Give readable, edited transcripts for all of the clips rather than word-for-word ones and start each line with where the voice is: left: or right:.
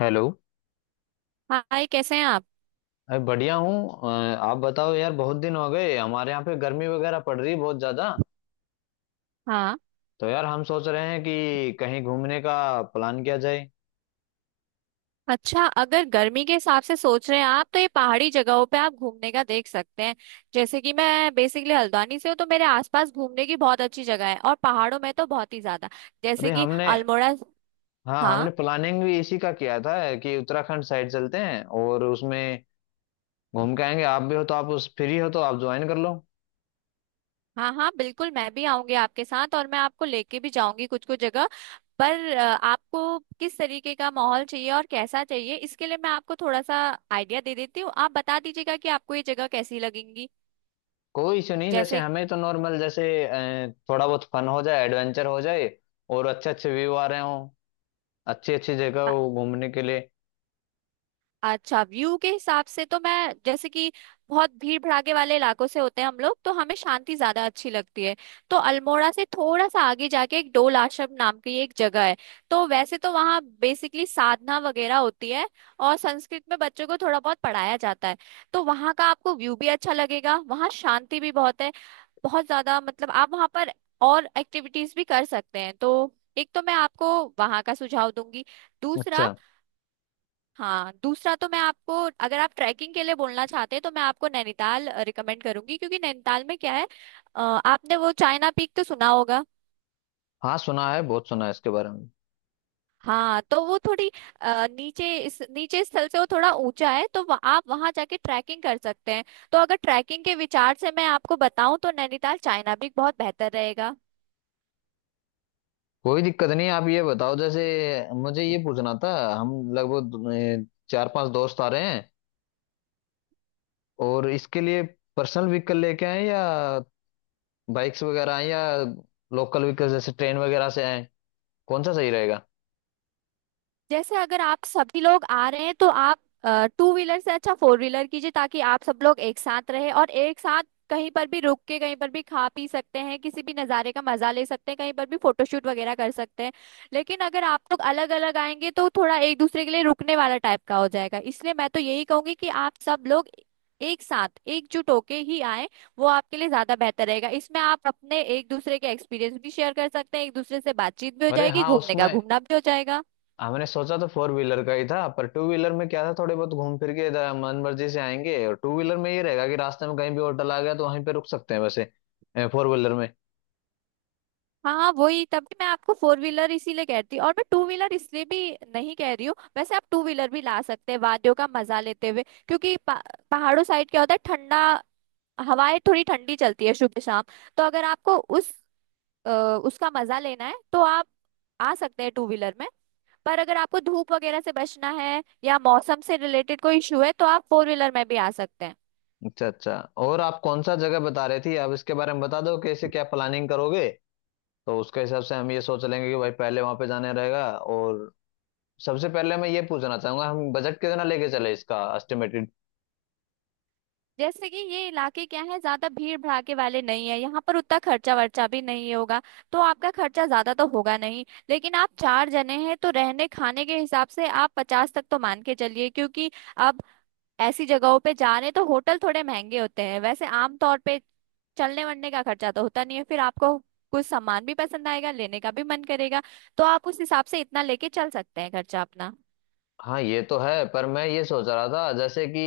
left: Hello.
right: Hi, कैसे हैं आप।
left: अरे बढ़िया हूँ। आप बताओ यार, बहुत दिन हो गए। हमारे यहाँ पे गर्मी वगैरह पड़ रही है बहुत ज्यादा।
right: हाँ।
left: तो यार हम सोच रहे हैं कि कहीं घूमने का प्लान किया जाए।
right: अच्छा, अगर गर्मी के हिसाब से सोच रहे हैं आप तो ये पहाड़ी जगहों पे आप घूमने का देख सकते हैं। जैसे कि मैं बेसिकली हल्द्वानी से हूँ तो मेरे आसपास घूमने की बहुत अच्छी जगह है, और पहाड़ों में तो बहुत ही ज्यादा। जैसे
left: अरे
right: कि
left: हमने,
right: अल्मोड़ा।
left: हाँ
right: हाँ
left: हमने प्लानिंग भी इसी का किया था कि उत्तराखंड साइड चलते हैं और उसमें घूम के आएंगे। आप भी हो तो, आप उस फ्री हो तो आप ज्वाइन कर लो।
right: हाँ। हाँ, बिल्कुल, मैं भी आऊंगी आपके साथ और मैं आपको लेके भी जाऊंगी कुछ कुछ जगह। पर आपको किस तरीके का माहौल चाहिए और कैसा चाहिए, इसके लिए मैं आपको थोड़ा सा आइडिया दे देती हूँ, आप बता दीजिएगा कि आपको ये जगह कैसी लगेंगी।
left: कोई इशू नहीं, जैसे
right: जैसे।
left: हमें तो नॉर्मल जैसे थोड़ा बहुत फन हो जाए, एडवेंचर हो जाए और अच्छे अच्छे व्यू आ रहे हों, अच्छी अच्छी जगह हो घूमने के लिए।
right: अच्छा, व्यू के हिसाब से तो मैं, जैसे कि बहुत भीड़ भड़ाके वाले इलाकों से होते हैं हम लोग तो हमें शांति ज्यादा अच्छी लगती है। तो अल्मोड़ा से थोड़ा सा आगे जाके एक डोल आश्रम नाम की एक जगह है। तो वैसे तो वहाँ बेसिकली साधना वगैरह होती है, और संस्कृत में बच्चों को थोड़ा बहुत पढ़ाया जाता है। तो वहाँ का आपको व्यू भी अच्छा लगेगा, वहाँ शांति भी बहुत है, बहुत ज्यादा। मतलब आप वहाँ पर और एक्टिविटीज भी कर सकते हैं। तो एक तो मैं आपको वहाँ का सुझाव दूंगी। दूसरा।
left: अच्छा।
right: हाँ, दूसरा तो मैं आपको, अगर आप ट्रैकिंग के लिए बोलना चाहते हैं तो मैं आपको नैनीताल रिकमेंड करूंगी, क्योंकि नैनीताल में क्या है, आपने वो चाइना पीक तो सुना होगा।
left: हाँ सुना है, बहुत सुना है इसके बारे में।
right: हाँ, तो वो थोड़ी नीचे, इस नीचे स्थल से वो थोड़ा ऊंचा है, तो आप वहां जाके ट्रैकिंग कर सकते हैं। तो अगर ट्रैकिंग के विचार से मैं आपको बताऊं तो नैनीताल चाइना पीक बहुत बेहतर रहेगा।
left: कोई दिक्कत नहीं, आप ये बताओ जैसे मुझे ये पूछना था, हम लगभग चार पांच दोस्त आ रहे हैं और इसके लिए पर्सनल व्हीकल लेके आए या बाइक्स वगैरह आए या लोकल व्हीकल जैसे ट्रेन वगैरह से आए, कौन सा सही रहेगा?
right: जैसे अगर आप सभी लोग आ रहे हैं तो आप टू व्हीलर से अच्छा फोर व्हीलर कीजिए, ताकि आप सब लोग एक साथ रहे और एक साथ कहीं पर भी रुक के कहीं पर भी खा पी सकते हैं, किसी भी नज़ारे का मजा ले सकते हैं, कहीं पर भी फोटोशूट वगैरह कर सकते हैं। लेकिन अगर आप लोग अलग अलग आएंगे तो थोड़ा एक दूसरे के लिए रुकने वाला टाइप का हो जाएगा, इसलिए मैं तो यही कहूंगी कि आप सब लोग एक साथ एकजुट होके ही आए, वो आपके लिए ज्यादा बेहतर रहेगा। इसमें आप अपने एक दूसरे के एक्सपीरियंस भी शेयर कर सकते हैं, एक दूसरे से बातचीत भी हो
left: अरे
right: जाएगी,
left: हाँ,
right: घूमने का
left: उसमें
right: घूमना भी हो जाएगा।
left: हमने सोचा तो फोर व्हीलर का ही था, पर टू व्हीलर में क्या था, थोड़े बहुत घूम फिर के इधर मन मर्जी से आएंगे। और टू व्हीलर में ये रहेगा कि रास्ते में कहीं भी होटल आ गया तो वहीं पे रुक सकते हैं, वैसे फोर व्हीलर में।
right: हाँ, वही, तभी मैं आपको फोर व्हीलर इसीलिए कहती हूँ, और मैं टू व्हीलर इसलिए भी नहीं कह रही हूँ, वैसे आप टू व्हीलर भी ला सकते हैं वादियों का मजा लेते हुए, क्योंकि पहाड़ों साइड क्या होता है ठंडा, हवाएं थोड़ी ठंडी चलती है सुबह शाम। तो अगर आपको उस अ, उसका मजा लेना है तो आप आ सकते हैं टू व्हीलर में। पर अगर आपको धूप वगैरह से बचना है या मौसम से रिलेटेड कोई इशू है तो आप फोर व्हीलर में भी आ सकते हैं।
left: अच्छा अच्छा। और आप कौन सा जगह बता रहे थी, आप इसके बारे में बता दो कैसे क्या प्लानिंग करोगे, तो उसके हिसाब से हम ये सोच लेंगे कि भाई पहले वहां पे जाने रहेगा। और सबसे पहले मैं ये पूछना चाहूंगा हम बजट कितना लेके चले, इसका एस्टिमेटेड।
right: जैसे कि ये इलाके क्या है, ज्यादा भीड़ भड़ाके वाले नहीं है, यहाँ पर उतना खर्चा वर्चा भी नहीं होगा, तो आपका खर्चा ज्यादा तो होगा नहीं। लेकिन आप चार जने हैं तो रहने खाने के हिसाब से आप 50 तक तो मान के चलिए, क्योंकि अब ऐसी जगहों पे जा रहे हैं तो होटल थोड़े महंगे होते हैं वैसे आमतौर पे। चलने वलने का खर्चा तो होता नहीं है, फिर आपको कुछ सामान भी पसंद आएगा, लेने का भी मन करेगा, तो आप उस हिसाब से इतना लेके चल सकते हैं खर्चा अपना।
left: हाँ ये तो है, पर मैं ये सोच रहा था जैसे कि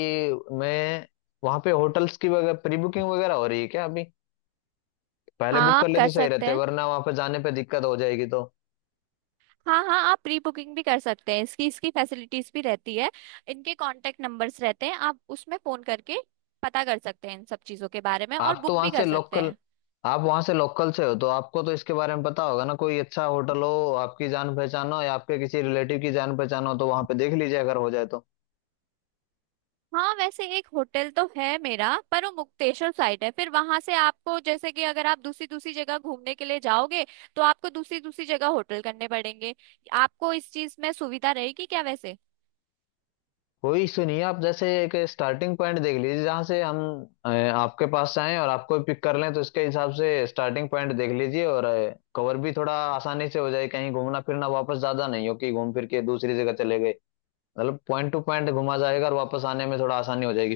left: मैं वहां पे होटल्स की वगैरह प्री बुकिंग वगैरह हो रही है क्या अभी? पहले बुक
right: हाँ,
left: कर
right: आप
left: ले
right: कर
left: तो सही
right: सकते
left: रहते,
right: हैं।
left: वरना वहां पे जाने पे दिक्कत हो जाएगी तो।
right: हाँ हाँ, आप प्री बुकिंग भी कर सकते हैं, इसकी इसकी फैसिलिटीज भी रहती है, इनके कांटेक्ट नंबर्स रहते हैं, आप उसमें फोन करके पता कर सकते हैं इन सब चीजों के बारे में, और
left: आप तो
right: बुक
left: वहां
right: भी
left: से
right: कर सकते
left: लोकल,
right: हैं।
left: आप वहां से लोकल से हो तो आपको तो इसके बारे में पता होगा ना, कोई अच्छा होटल हो, आपकी जान पहचान हो या आपके किसी रिलेटिव की जान पहचान हो तो वहां पे देख लीजिए अगर हो जाए तो।
right: हाँ, वैसे एक होटल तो है मेरा, पर वो मुक्तेश्वर साइड है, फिर वहां से आपको, जैसे कि अगर आप दूसरी दूसरी जगह घूमने के लिए जाओगे तो आपको दूसरी दूसरी जगह होटल करने पड़ेंगे। आपको इस चीज में सुविधा रहेगी क्या वैसे।
left: कोई इशू नहीं है, आप जैसे एक स्टार्टिंग पॉइंट देख लीजिए जहां से हम आपके पास आए और आपको पिक कर लें, तो इसके हिसाब से स्टार्टिंग पॉइंट देख लीजिए और कवर भी थोड़ा आसानी से हो जाए, कहीं घूमना फिरना वापस ज्यादा नहीं हो कि घूम फिर के दूसरी जगह चले गए, मतलब पॉइंट टू पॉइंट घुमा जाएगा और वापस आने में थोड़ा आसानी हो जाएगी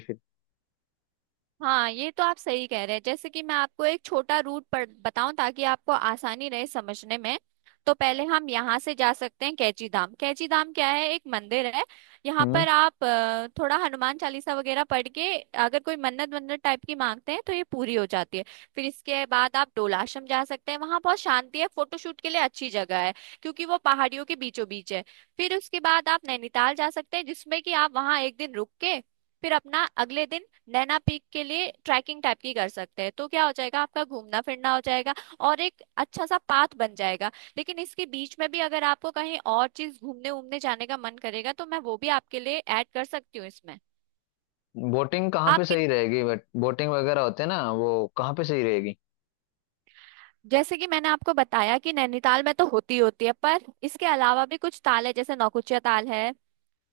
right: हाँ, ये तो आप सही कह रहे हैं। जैसे कि मैं आपको एक छोटा रूट पर बताऊं ताकि आपको आसानी रहे समझने में। तो पहले हम यहाँ से जा सकते हैं कैची धाम। कैची धाम क्या है, एक मंदिर है। यहाँ
left: फिर।
right: पर आप थोड़ा हनुमान चालीसा वगैरह पढ़ के अगर कोई मन्नत वन्नत टाइप की मांगते हैं तो ये पूरी हो जाती है। फिर इसके बाद आप डोलाश्रम जा सकते हैं, वहाँ बहुत शांति है, फोटोशूट के लिए अच्छी जगह है, क्योंकि वो पहाड़ियों के बीचों बीच है। फिर उसके बाद आप नैनीताल जा सकते हैं, जिसमें कि आप वहाँ एक दिन रुक के फिर अपना अगले दिन नैना पीक के लिए ट्रैकिंग टाइप की कर सकते हैं। तो क्या हो जाएगा, आपका घूमना फिरना हो जाएगा, और एक अच्छा सा पाथ बन जाएगा। लेकिन इसके बीच में भी अगर आपको कहीं और चीज घूमने उमने जाने का मन करेगा तो मैं वो भी आपके लिए ऐड कर सकती हूँ इसमें।
left: बोटिंग कहाँ पे
right: आपकी,
left: सही रहेगी, बट बोटिंग वगैरह होते हैं ना वो कहाँ पे सही रहेगी?
right: जैसे कि मैंने आपको बताया कि नैनीताल में तो होती होती है, पर इसके अलावा भी कुछ ताल है, जैसे नौकुचिया ताल है,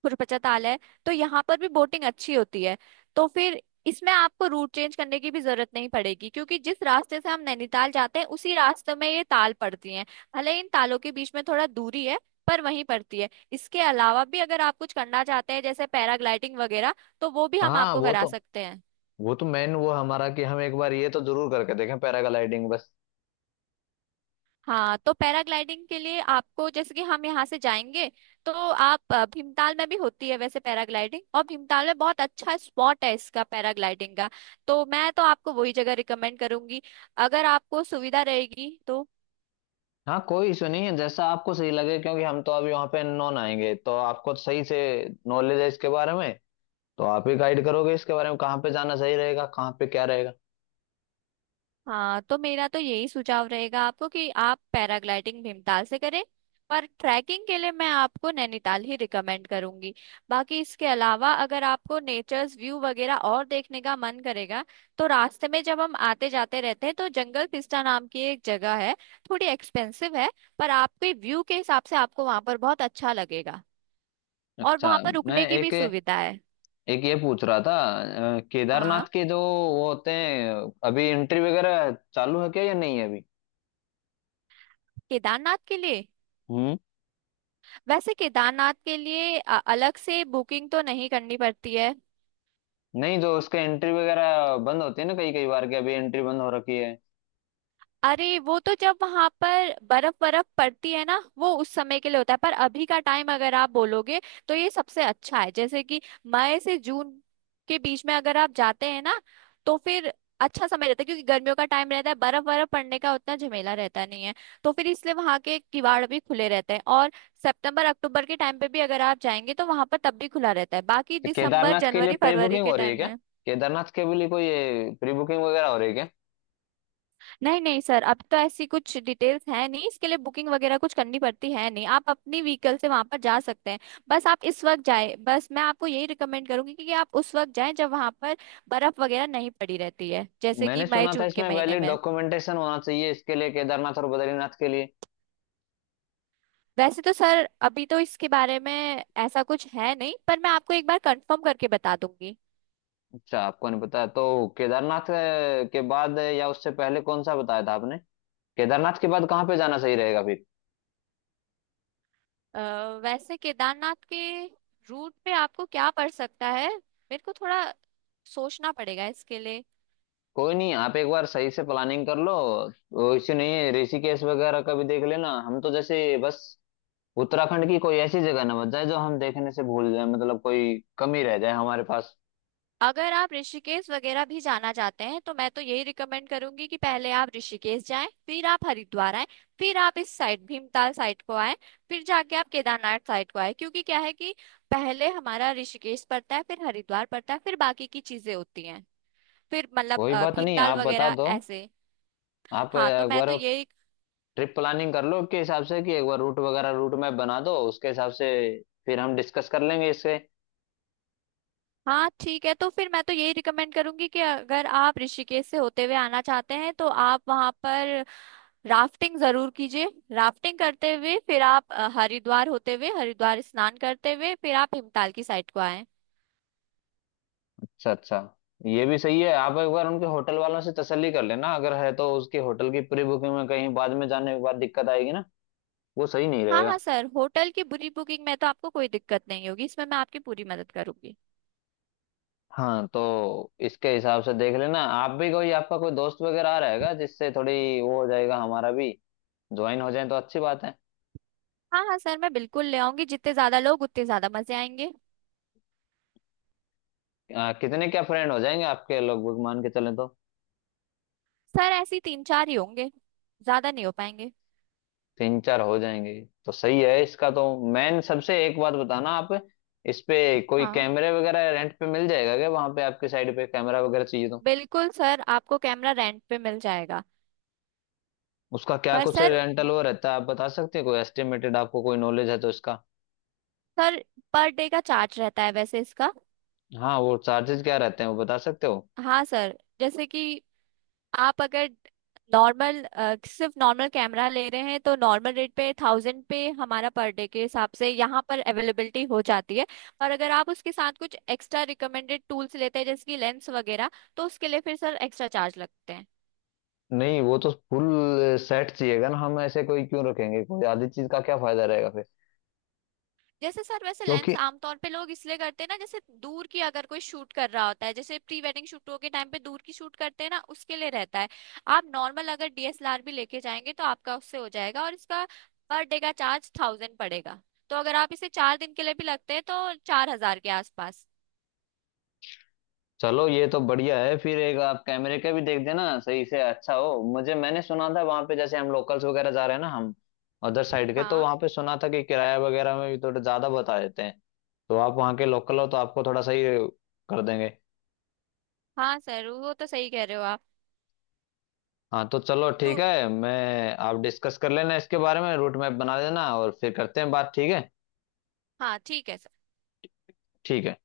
right: कुरपचा ताल है, तो यहाँ पर भी बोटिंग अच्छी होती है। तो फिर इसमें आपको रूट चेंज करने की भी जरूरत नहीं पड़ेगी, क्योंकि जिस रास्ते से हम नैनीताल जाते हैं उसी रास्ते में ये ताल पड़ती हैं। भले इन तालों के बीच में थोड़ा दूरी है, पर वहीं पड़ती है। इसके अलावा भी अगर आप कुछ करना चाहते हैं जैसे पैराग्लाइडिंग वगैरह, तो वो भी हम
left: हाँ
right: आपको
left: वो
right: करा
left: तो,
right: सकते हैं।
left: वो तो मेन वो हमारा कि हम एक बार ये तो जरूर करके देखें पैराग्लाइडिंग बस।
right: हाँ, तो पैराग्लाइडिंग के लिए आपको, जैसे कि हम यहाँ से जाएंगे तो आप भीमताल में भी होती है वैसे पैराग्लाइडिंग, और भीमताल में बहुत अच्छा स्पॉट है इसका पैराग्लाइडिंग का, तो मैं तो आपको वही जगह रिकमेंड करूंगी, अगर आपको सुविधा रहेगी तो।
left: हाँ कोई इशू नहीं है, जैसा आपको सही लगे क्योंकि हम तो अभी वहाँ पे नॉन आएंगे, तो आपको सही से नॉलेज है इसके बारे में, तो आप ही गाइड करोगे इसके बारे में कहाँ पे जाना सही रहेगा, कहाँ पे क्या रहेगा।
right: हाँ, तो मेरा तो यही सुझाव रहेगा आपको कि आप पैराग्लाइडिंग भीमताल से करें, पर ट्रैकिंग के लिए मैं आपको नैनीताल ही रिकमेंड करूंगी। बाकी इसके अलावा अगर आपको नेचर्स व्यू वगैरह और देखने का मन करेगा, तो रास्ते में जब हम आते जाते रहते हैं तो जंगल पिस्टा नाम की एक जगह है, थोड़ी एक्सपेंसिव है, पर आपके व्यू के हिसाब से आपको वहां पर बहुत अच्छा लगेगा, और
left: अच्छा।
right: वहां पर
left: मैं
right: रुकने की भी
left: एक,
right: सुविधा है।
left: एक ये पूछ रहा था,
right: हाँ।
left: केदारनाथ के जो वो होते हैं, अभी एंट्री वगैरह चालू है क्या या नहीं है
right: केदारनाथ के लिए,
left: अभी?
right: वैसे केदारनाथ के लिए अलग से बुकिंग तो नहीं करनी पड़ती है।
left: नहीं, जो उसके एंट्री वगैरह बंद होती है ना कई कई बार के, अभी एंट्री बंद हो रखी है
right: अरे, वो तो जब वहां पर बर्फ बर्फ पड़ती है ना, वो उस समय के लिए होता है, पर अभी का टाइम अगर आप बोलोगे तो ये सबसे अच्छा है। जैसे कि मई से जून के बीच में अगर आप जाते हैं ना तो फिर अच्छा समय रहता है, क्योंकि गर्मियों का टाइम रहता है, बर्फ बर्फ पड़ने का उतना झमेला रहता नहीं है, तो फिर इसलिए वहां के किवाड़ भी खुले रहते हैं। और सितंबर अक्टूबर के टाइम पे भी अगर आप जाएंगे तो वहां पर तब भी खुला रहता है, बाकी
left: तो?
right: दिसंबर
left: केदारनाथ के लिए
right: जनवरी
left: प्री
right: फरवरी
left: बुकिंग
right: के
left: हो रही है
right: टाइम
left: क्या?
right: में।
left: केदारनाथ के लिए कोई प्री बुकिंग वगैरह हो रही है क्या?
right: नहीं नहीं सर, अब तो ऐसी कुछ डिटेल्स है नहीं, इसके लिए बुकिंग वगैरह कुछ करनी पड़ती है नहीं, आप अपनी व्हीकल से वहां पर जा सकते हैं। बस आप इस वक्त जाए, बस मैं आपको यही रिकमेंड करूंगी कि आप उस वक्त जाएं जब वहां पर बर्फ वगैरह नहीं पड़ी रहती है, जैसे कि
left: मैंने
right: मई
left: सुना था
right: जून के
left: इसमें
right: महीने
left: वैलिड
right: में।
left: डॉक्यूमेंटेशन होना चाहिए इसके लिए केदारनाथ और बद्रीनाथ के लिए।
right: वैसे तो सर अभी तो इसके बारे में ऐसा कुछ है नहीं, पर मैं आपको एक बार कंफर्म करके बता दूंगी।
left: अच्छा, आपको नहीं पता तो। केदारनाथ के बाद या उससे पहले कौन सा बताया था आपने? केदारनाथ के बाद कहाँ पे जाना सही रहेगा फिर?
right: अ, वैसे केदारनाथ के रूट पे आपको क्या पड़ सकता है, मेरे को थोड़ा सोचना पड़ेगा इसके लिए।
left: कोई नहीं, आप एक बार सही से प्लानिंग कर लो। वो इसी नहीं है, ऋषिकेश वगैरह का भी देख लेना। हम तो जैसे बस उत्तराखंड की कोई ऐसी जगह ना बच जाए जो हम देखने से भूल जाए, मतलब कोई कमी रह जाए हमारे पास।
right: अगर आप ऋषिकेश वगैरह भी जाना चाहते हैं तो मैं तो यही रिकमेंड करूंगी कि पहले आप ऋषिकेश जाएं, फिर आप हरिद्वार आएं, फिर आप इस साइड भीमताल साइड को आएं, फिर जाके आप केदारनाथ साइड को आएं। क्योंकि क्या है कि पहले हमारा ऋषिकेश पड़ता है, फिर हरिद्वार पड़ता है, फिर बाकी की चीजें होती हैं, फिर मतलब
left: कोई बात नहीं,
right: भीमताल
left: आप बता
right: वगैरह
left: दो।
right: ऐसे।
left: आप
right: हाँ, तो
left: एक
right: मैं तो
left: बार
right: यही।
left: ट्रिप प्लानिंग कर लो के हिसाब से, कि एक बार रूट वगैरह रूट मैप बना दो उसके हिसाब से, फिर हम डिस्कस कर लेंगे इससे।
right: हाँ ठीक है, तो फिर मैं तो यही रिकमेंड करूंगी कि अगर आप ऋषिकेश से होते हुए आना चाहते हैं तो आप वहां पर राफ्टिंग जरूर कीजिए। राफ्टिंग करते हुए फिर आप हरिद्वार होते हुए हरिद्वार स्नान करते हुए फिर आप हिमताल की साइड को आए।
left: अच्छा अच्छा। ये भी सही है, आप एक बार उनके होटल वालों से तसल्ली कर लेना, अगर है तो उसके होटल की प्री बुकिंग में कहीं बाद में जाने के बाद दिक्कत आएगी ना, वो सही नहीं
right: हाँ हाँ
left: रहेगा।
right: सर, होटल की पूरी बुकिंग में तो आपको कोई दिक्कत नहीं होगी, इसमें मैं आपकी पूरी मदद करूंगी।
left: हाँ, तो इसके हिसाब से देख लेना। आप भी कोई, आपका कोई दोस्त वगैरह आ रहेगा जिससे थोड़ी वो हो जाएगा, हमारा भी ज्वाइन हो जाए तो अच्छी बात है।
right: हाँ हाँ सर, मैं बिल्कुल ले आऊंगी, जितने ज्यादा लोग उतने ज्यादा मजे आएंगे।
left: कितने क्या फ्रेंड हो जाएंगे आपके लगभग, मान के चले तो?
right: सर ऐसे ही तीन चार ही होंगे, ज्यादा नहीं हो पाएंगे।
left: तीन चार हो जाएंगे तो सही है इसका तो। मैन सबसे एक बात बताना आप, इस पे कोई
right: हाँ,
left: कैमरे वगैरह रेंट पे मिल जाएगा क्या वहां पे? आपके साइड पे कैमरा वगैरह चाहिए तो
right: बिल्कुल सर, आपको कैमरा रेंट पे मिल जाएगा।
left: उसका क्या
right: पर
left: कुछ
right: सर,
left: रेंटल वो रहता है, आप बता सकते हैं कोई एस्टिमेटेड? आपको कोई नॉलेज है तो इसका।
right: सर, पर डे का चार्ज रहता है वैसे इसका।
left: हाँ वो चार्जेस क्या रहते हैं वो बता सकते हो?
right: हाँ सर, जैसे कि आप अगर नॉर्मल, सिर्फ नॉर्मल कैमरा ले रहे हैं तो नॉर्मल रेट पे 1,000 पे, हमारा पर डे के हिसाब से यहाँ पर अवेलेबिलिटी हो जाती है। और अगर आप उसके साथ कुछ एक्स्ट्रा रिकमेंडेड टूल्स लेते हैं जैसे कि लेंस वगैरह तो उसके लिए फिर सर एक्स्ट्रा चार्ज लगते हैं।
left: नहीं वो तो फुल सेट चाहिएगा ना, हम ऐसे कोई क्यों रखेंगे, कोई आधी चीज का क्या फायदा रहेगा फिर।
right: जैसे सर वैसे लेंस
left: क्योंकि
right: आमतौर पे लोग इसलिए करते हैं ना, जैसे दूर की अगर कोई शूट कर रहा होता है, जैसे प्री वेडिंग शूटों के टाइम पे दूर की शूट करते हैं ना, उसके लिए रहता है। आप नॉर्मल अगर डीएसएलआर भी लेके जाएंगे तो आपका उससे हो जाएगा, और इसका पर डे का चार्ज 1,000 पड़ेगा। तो अगर आप इसे 4 दिन के लिए भी लगते हैं तो 4,000 के आसपास।
left: चलो ये तो बढ़िया है फिर। एक आप कैमरे का भी देख देना सही से अच्छा हो मुझे। मैंने सुना था वहां पे, जैसे हम लोकल्स वगैरह जा रहे हैं ना, हम अदर साइड के, तो
right: हाँ
left: वहां पे सुना था कि किराया वगैरह में भी थोड़ा ज्यादा बता देते हैं, तो आप वहां के लोकल हो तो आपको थोड़ा सही कर देंगे।
right: हाँ सर, वो तो सही कह रहे हो आप।
left: हाँ तो चलो ठीक
right: तो
left: है, मैं, आप डिस्कस कर लेना इसके बारे में रूट मैप बना देना और फिर करते हैं बात, ठीक है?
right: हाँ ठीक है।
left: ठीक है।